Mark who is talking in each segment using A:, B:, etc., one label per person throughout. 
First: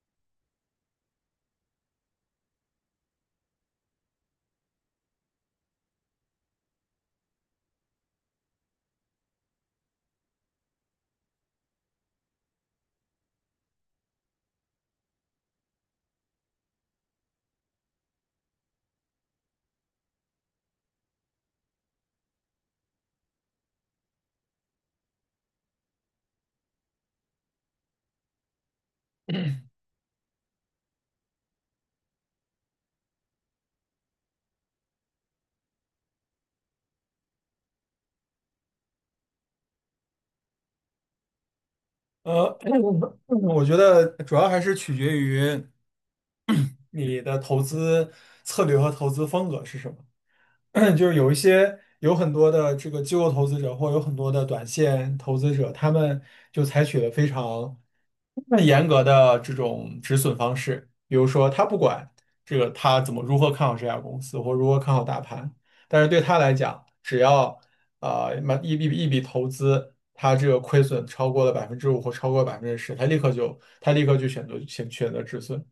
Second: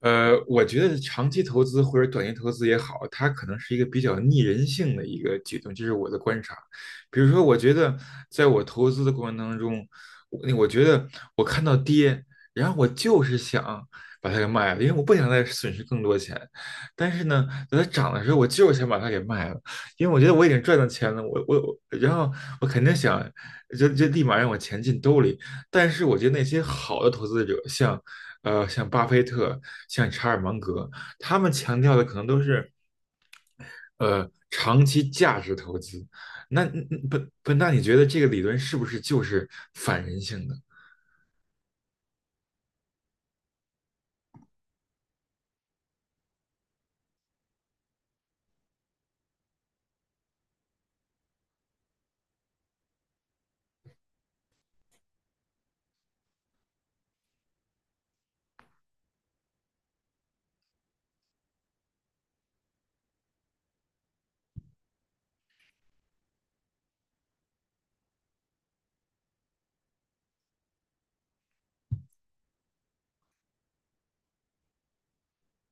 A: 我觉得长期投资或者短期投资也好，它可能是一个比较逆人性的一个举动，这是我的观察。比如说，我觉得在我投资的过程当中，我觉得我看到跌，然后我就是想把它给卖了，因为我不想再损失更多钱。但是呢，等它涨的时候，我就是想把它给卖了，因为我觉得我已经赚到钱了，我我我然后我肯定想就立马让我钱进兜里。但是我觉得那些好的投资者，像巴菲特、像查尔芒格，他们强调的可能都是长期价值投资。那本大，你觉得这个理论是不是就是反人性的？
B: 呃，我觉得主要还是取决于 你的投资策略和投资风格是什么。就是有一些有很多的这个机构投资者，或有很多的短线投资者，他们就采取了非常严格的这种止损方式，比如说他不管这个他如何看好这家公司，或如何看好大盘，但是对他来讲，只要买一笔投资，他这个亏损超过了5%或超过百分之十，他立刻就选择选择止损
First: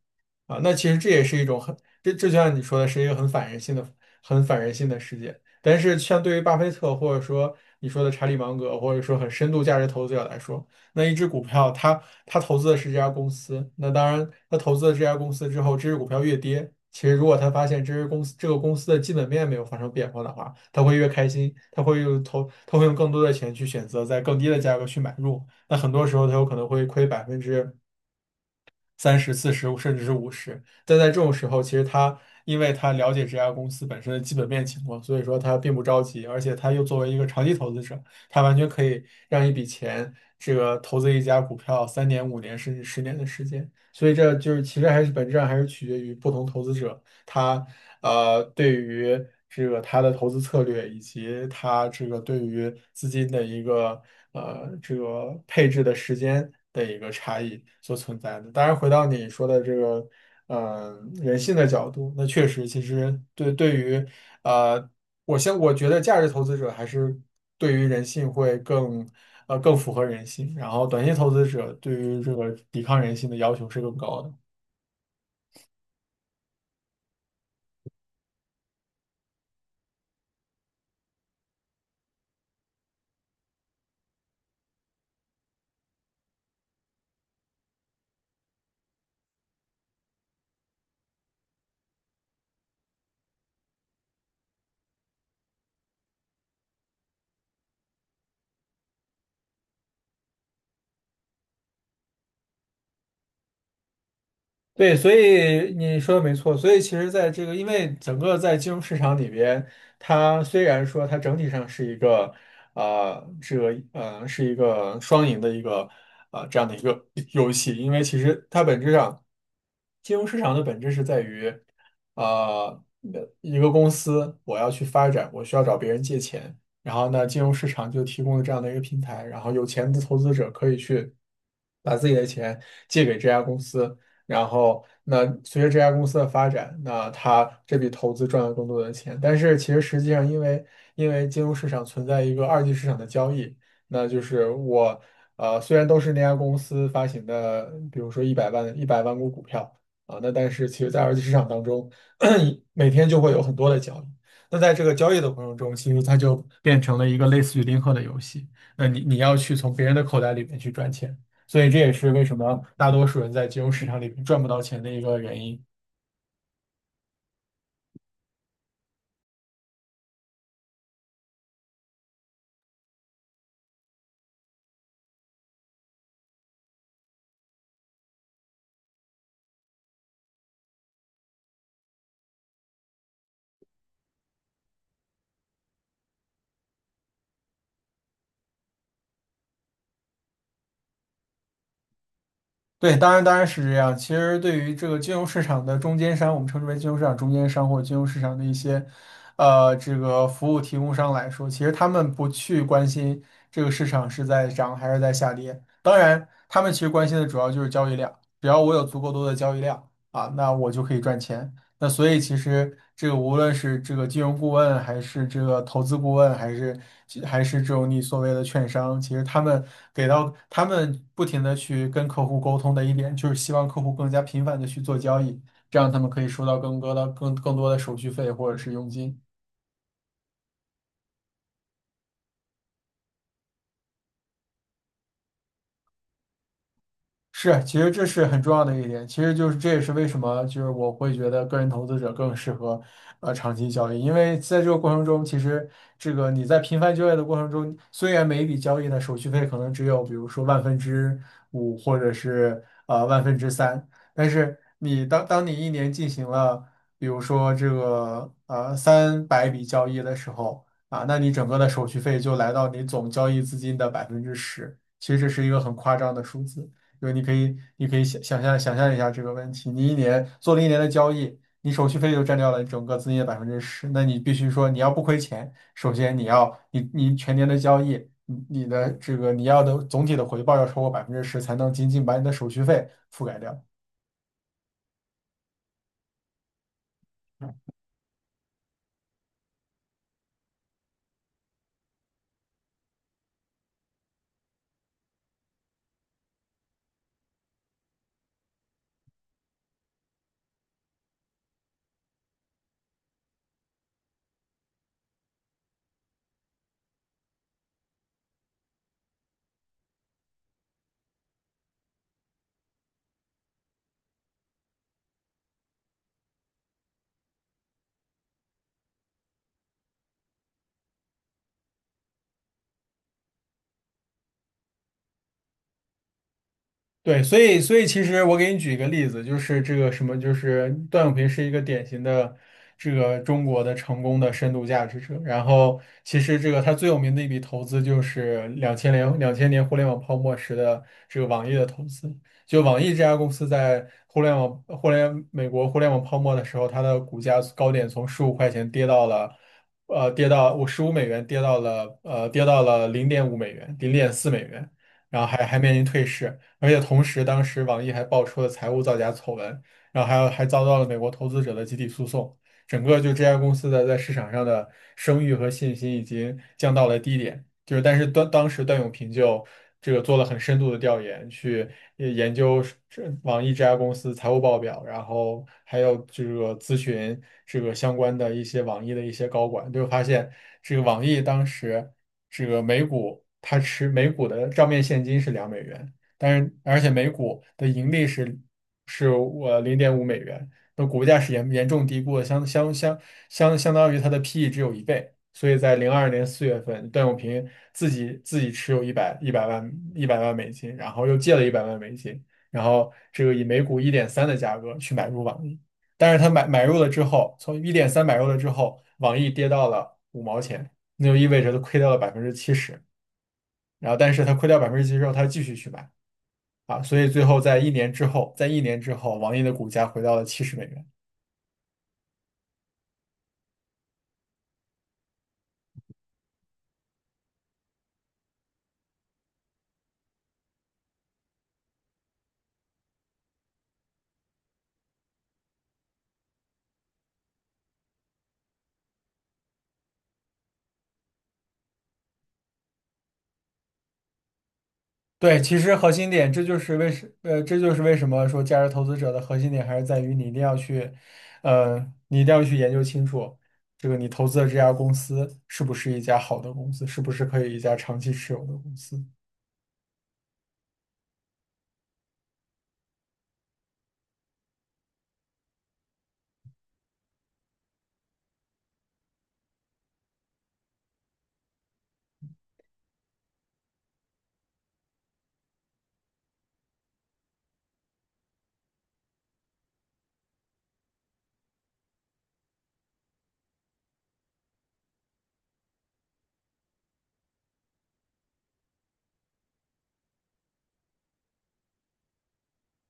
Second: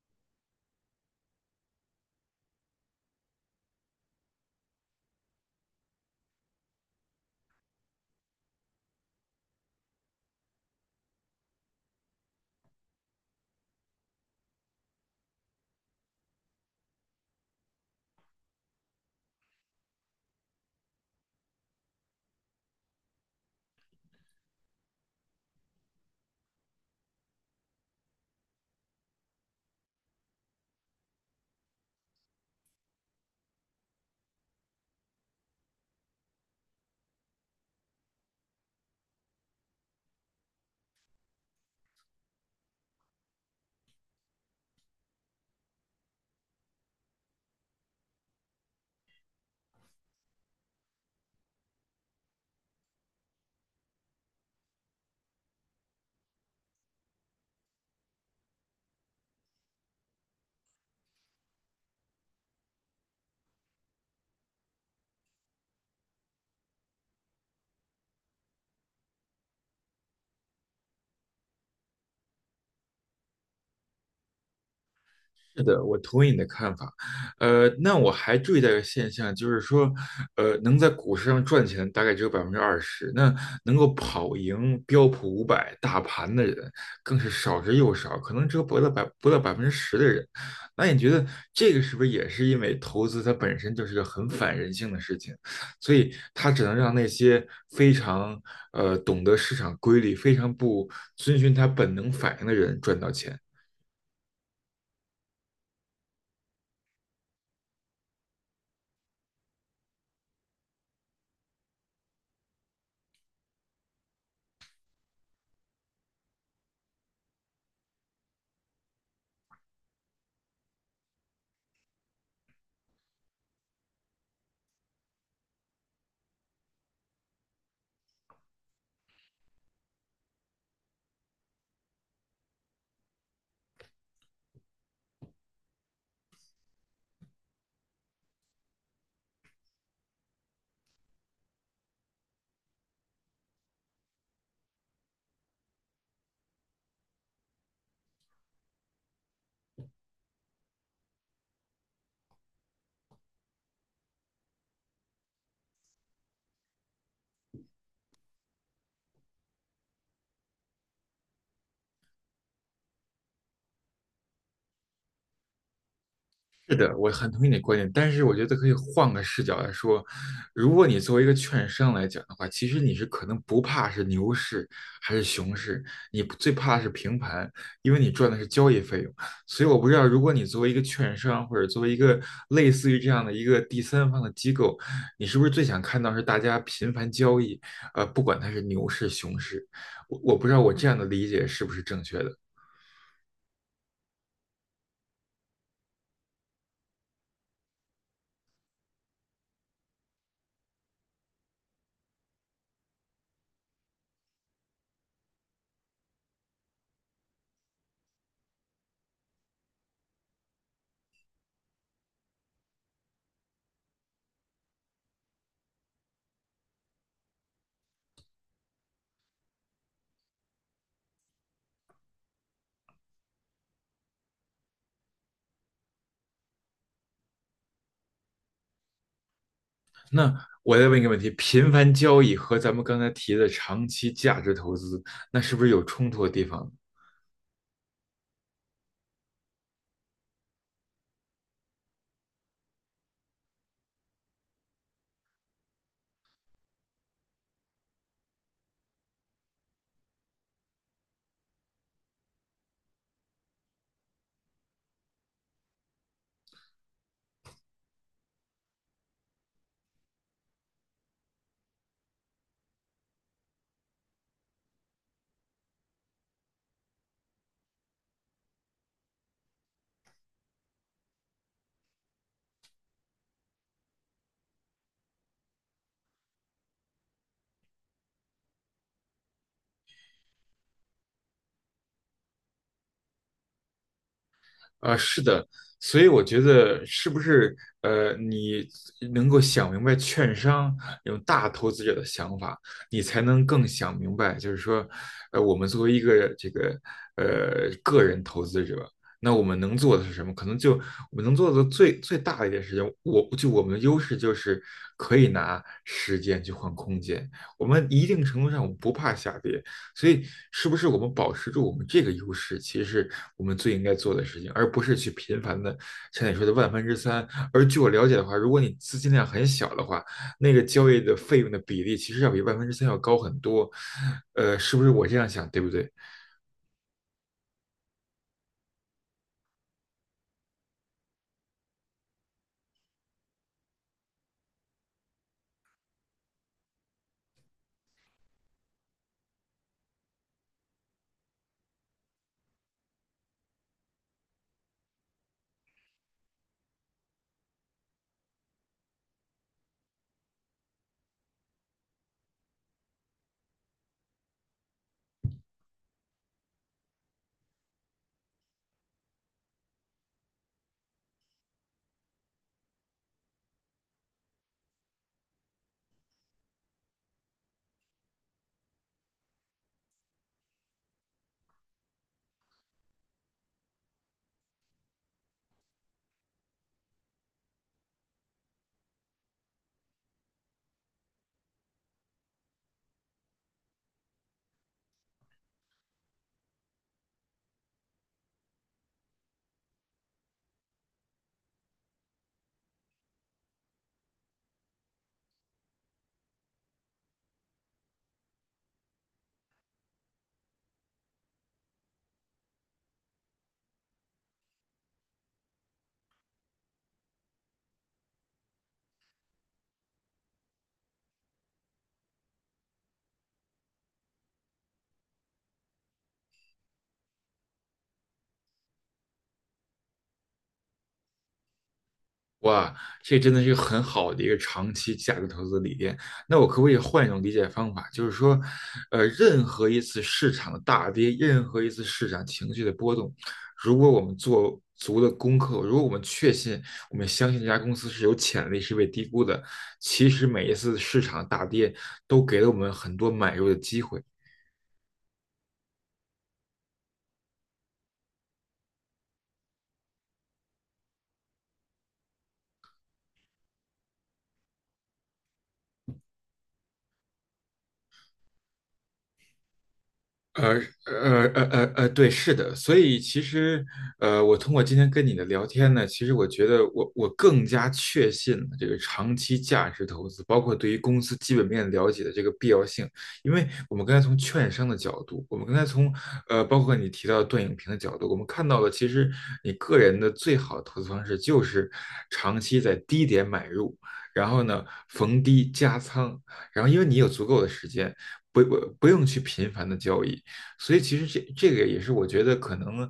B: 啊。那其实这也是一种这就像你说的是一个很反人性的世界。但是像对于巴菲特或者说你说的查理芒格或者说很深度价值投资者来说，那一只股票，他投资的是这家公司，那当然，他投资了这家公司之后，这只股票越跌，其实如果他发现这个公司的基本面没有发生变化的话，他会越开心，他会用更多的钱去选择在更低的价格去买入。那很多时候，他有可能会亏30%、40%，甚至是50%。但在这种时候，其实因为他了解这家公司本身的基本面情况，所以说他并不着急，而且他又作为一个长期投资者，他完全可以让一笔钱投资一家股票3年、5年甚至10年的时间。所以这就是其实还是本质上还是取决于不同投资者。他对于这个他的投资策略以及他对于资金的一个配置的时间的一个差异所存在的。当然，回到你说的这个人性的角度，那确实，其实对于呃，我觉得价值投资者还是对于人性会更。更符合人性，然后短线投资者对于这个抵抗人性的要求是更高的。
A: 是的，我同意你的看法。那我还注意到一个现象，就是说，能在股市上赚钱的大概只有20%，那能够跑赢标普500大盘的人更是少之又少，可能只有不到10%的人。那你觉得这个是不是也是因为投资它本身就是个很反人性的事情，所以它只能让那些非常懂得市场规律、非常不遵循它本能反应的人赚到钱？
B: 对，所以你说的没错。所以其实，在这个，因为整个在金融市场里边，它虽然说它整体上是一个，是一个双赢的一个，这样的一个游戏。因为其实它本质上，金融市场的本质是在于，呃，一个公司我要去发展，我需要找别人借钱，然后呢，金融市场就提供了这样的一个平台，然后有钱的投资者可以去把自己的钱借给这家公司。然后那随着这家公司的发展，那他这笔投资赚了更多的钱。但是其实实际上，因为金融市场存在一个二级市场的交易，那就是我虽然都是那家公司发行的，比如说一百万股股票啊，那但是其实在二级市场当中，每天就会有很多的交易。那在这个交易的过程中，其实它就变成了一个类似于零和的游戏。那你要去从别人的口袋里面去赚钱。所以这也是为什么大多数人在金融市场里面赚不到钱的一个原因。
A: 是的，我很同意你的观点，但是我觉得可以换个视角来说，如果你作为一个券商来讲的话，其实你是可能不怕是牛市还是熊市，你不最怕是平盘，因为你赚的是交易费用。所以我不知道，如果你作为一个券商或者作为一个类似于这样的一个第三方的机构，你是不是最想看到是大家频繁交易？不管它是牛市熊市，我不知道我这样的理解是不是正确的。
B: 对，当然当然是这样。其实对于这个金融市场的中间商，我们称之为金融市场中间商或者金融市场的一些，这个服务提供商来说，其实他们不去关心这个市场是在涨还是在下跌。当然，他们其实关心的主要就是交易量，只要我有足够多的交易量啊，那我就可以赚钱。那所以其实这个无论是这个金融顾问，还是这个投资顾问，还是这种你所谓的券商，其实他们他们不停的去跟客户沟通的一点，就是希望客户更加频繁的去做交易，这样他们可以收到更多的手续费或者是佣金。
A: 那我再问一个问题：频繁交易和咱们刚才提的长期价值投资，那是不是有冲突的地方呢？
B: 是，其实这是很重要的一点，其实就是这也是为什么就是我会觉得个人投资者更适合长期交易，因为在这个过程中，其实这个你在频繁交易的过程中，虽然每一笔交易的手续费可能只有比如说万分之五或者是万分之三，但是你当你一年进行了比如说这个300笔交易的时候啊，那你整个的手续费就来到你总交易资金的百分之十，其实这是一个很夸张的数字。对，你可以想象一下这个问题。你一年做了一年的交易，你手续费就占掉了整个资金的百分之十，那你必须说你要不亏钱，首先你全年的交易，你的你要的总体的回报要超过百分之十，才能仅仅把你的手续费覆盖掉。
A: 啊，是的，所以我觉得是不是你能够想明白券商这种大投资者的想法，你才能更想明白，就是说，我们作为一个这个个人投资者，那我们能做的是什么？可能就我们能做的最大的一件事情，我就我们的优势就是可以拿时间去换空间，我们一定程度上我们不怕下跌，所以，是不是我们保持住我们这个优势，其实是我们最应该做的事情，而不是去频繁的像你说的万分之三。而据我了解的话，如果你资金量很小的话，那个交易的费用的比例其实要比万分之三要高很多。是不是我这样想，对不对？
B: 对，所以其实我给你举一个例子，就是这个什么，就是段永平是一个典型的中国的成功的深度价值者。然后其实这个他最有名的一笔投资就是两千年互联网泡沫时的网易的投资。就网易这家公司在互联网互联美国互联网泡沫的时候，它的股价高点从15块跌到了。跌到我15美元，跌到了零点五美元，0.4美元，然后还面临退市。而且同时，当时网易还爆出了财务造假丑闻，然后还遭到了美国投资者的集体诉讼，整个就这家公司的在市场上的声誉和信心已经降到了低点。就是，但是当时段永平就这个做了很深度的调研，去研究网易这家公司财务报表，然后还有这个咨询这个相关的一些网易的一些高管，就发现这个网易当时这个每股每股的账面现金是2美元。但是而且每股的盈利是零点五美元，那股价是严重低估的，相当于它的 PE 只有一倍。所以在02年4月份，段永平自己持有一百万美金，然后又借了一百万美金，然后以每股一点三的价格去买入网易。但是他买入了之后，从一点三买入了之后，网易跌到了五毛钱，那就意味着他亏掉了百分之七十。然后，但是他亏掉百分之七十之后，他继续去买。啊，所以最后在一年之后，网易的股价回到了70美元。
A: 哇，这真的是很好的一个长期价值投资理念。那我可不可以换一种理解方法，就是说，任何一次市场的大跌，任何一次市场情绪的波动，如果我们做足了功课，如果我们确信，我们相信这家公司是有潜力，是被低估的，其实每一次市场大跌都给了我们很多买入的机会。
B: 对，其实核心点，这就是为什么说价值投资者的核心点还是在于呃，你一定要去研究清楚，这个你投资的这家公司是不是一家好的公司，是不是可以一家长期持有的公司。
A: 呃对，是的，所以其实，我通过今天跟你的聊天呢，其实我觉得我更加确信了这个长期价值投资，包括对于公司基本面了解的这个必要性。因为我们刚才从券商的角度，我们刚才从包括你提到的段永平的角度，我们看到了其实你个人的最好的投资方式就是长期在低点买入，然后呢逢低加仓，然后因为你有足够的时间。不用去频繁的交易，所以其实这个也是我觉得可能，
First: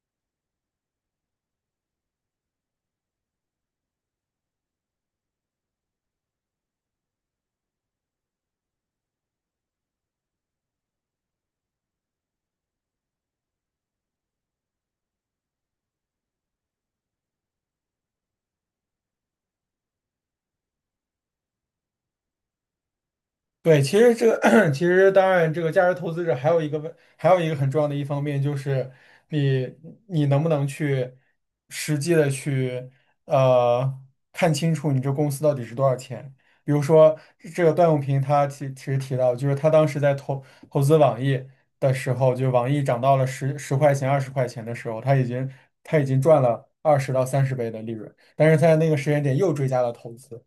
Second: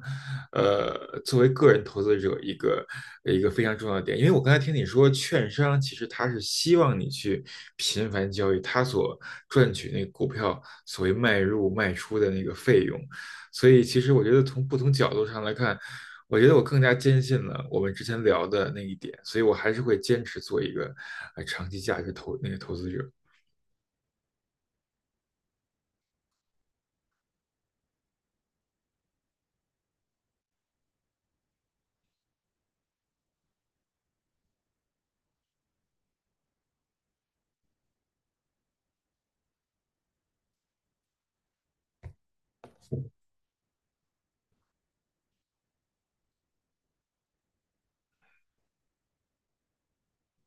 A: 呃，作为个人投资者一个非常重要的点，因为我刚才听你说，券商其实他是希望你去频繁交易，他所赚取那个股票所谓卖入卖出的那个费用，所以其实我觉得从不同角度上来看，我觉得我更加坚信了我们之前聊的那一点，所以我还是会坚持做一个长期价值投那个投资者。
B: 对，其实其实当然，这个价值投资者还有一个很重要的一方面就是你，你能不能去实际的去呃看清楚你这公司到底是多少钱？比如说段永平他其实提到，就是他当时在投资网易的时候，就网易涨到了十块钱、20块的时候，他已经赚了20到30倍的利润，但是在那个时间点又追加了投资。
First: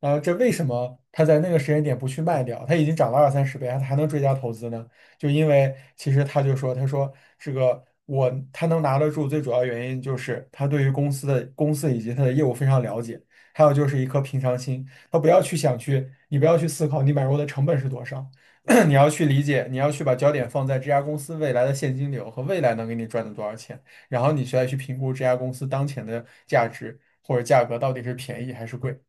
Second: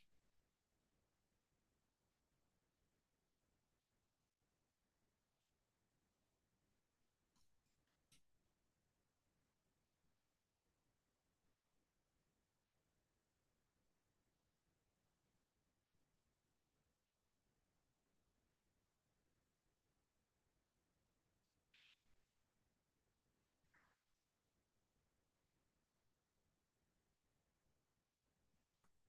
B: 然后这为什么他在那个时间点不去卖掉？他已经涨了二三十倍，他还能追加投资呢？就因为其实他就说，他说这个我他能拿得住，最主要原因就是他对于公司以及他的业务非常了解，还有就是一颗平常心，他不要去想去，你不要去思考你买入的成本是多少，你要去理解，你要去把焦点放在这家公司未来的现金流和未来能给你赚的多少钱，然后你再去评估这家公司当前的价值或者价格到底是便宜还是贵。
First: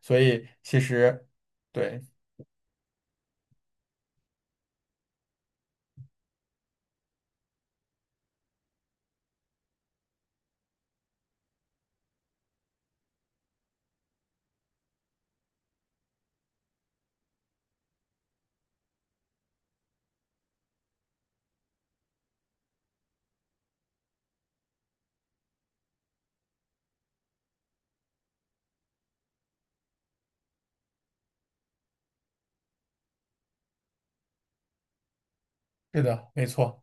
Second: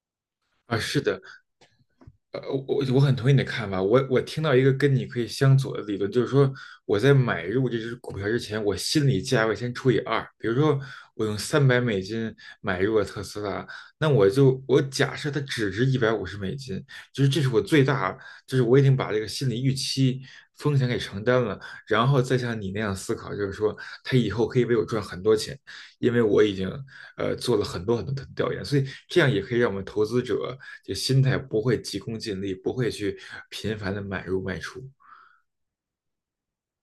B: 所以
A: 啊，
B: 其
A: 是的，
B: 实对，
A: 我很同意你的看法。我听到一个跟你可以相左的理论，就是说我在买入这只股票之前，我心理价位先除以二。比如说，我用300美金买入了特斯拉，那我假设它只值150美金，就是这是我最大，就是我已经把这个心理预期风险给承担了，然后再像你那样思考，就是说它以后可以为我赚很多钱。因为我已经做了很多很多的调研，所以这样也可以让我们投资者就心态不会急功近利，不会去频繁的买入卖出。
B: 是的，没错。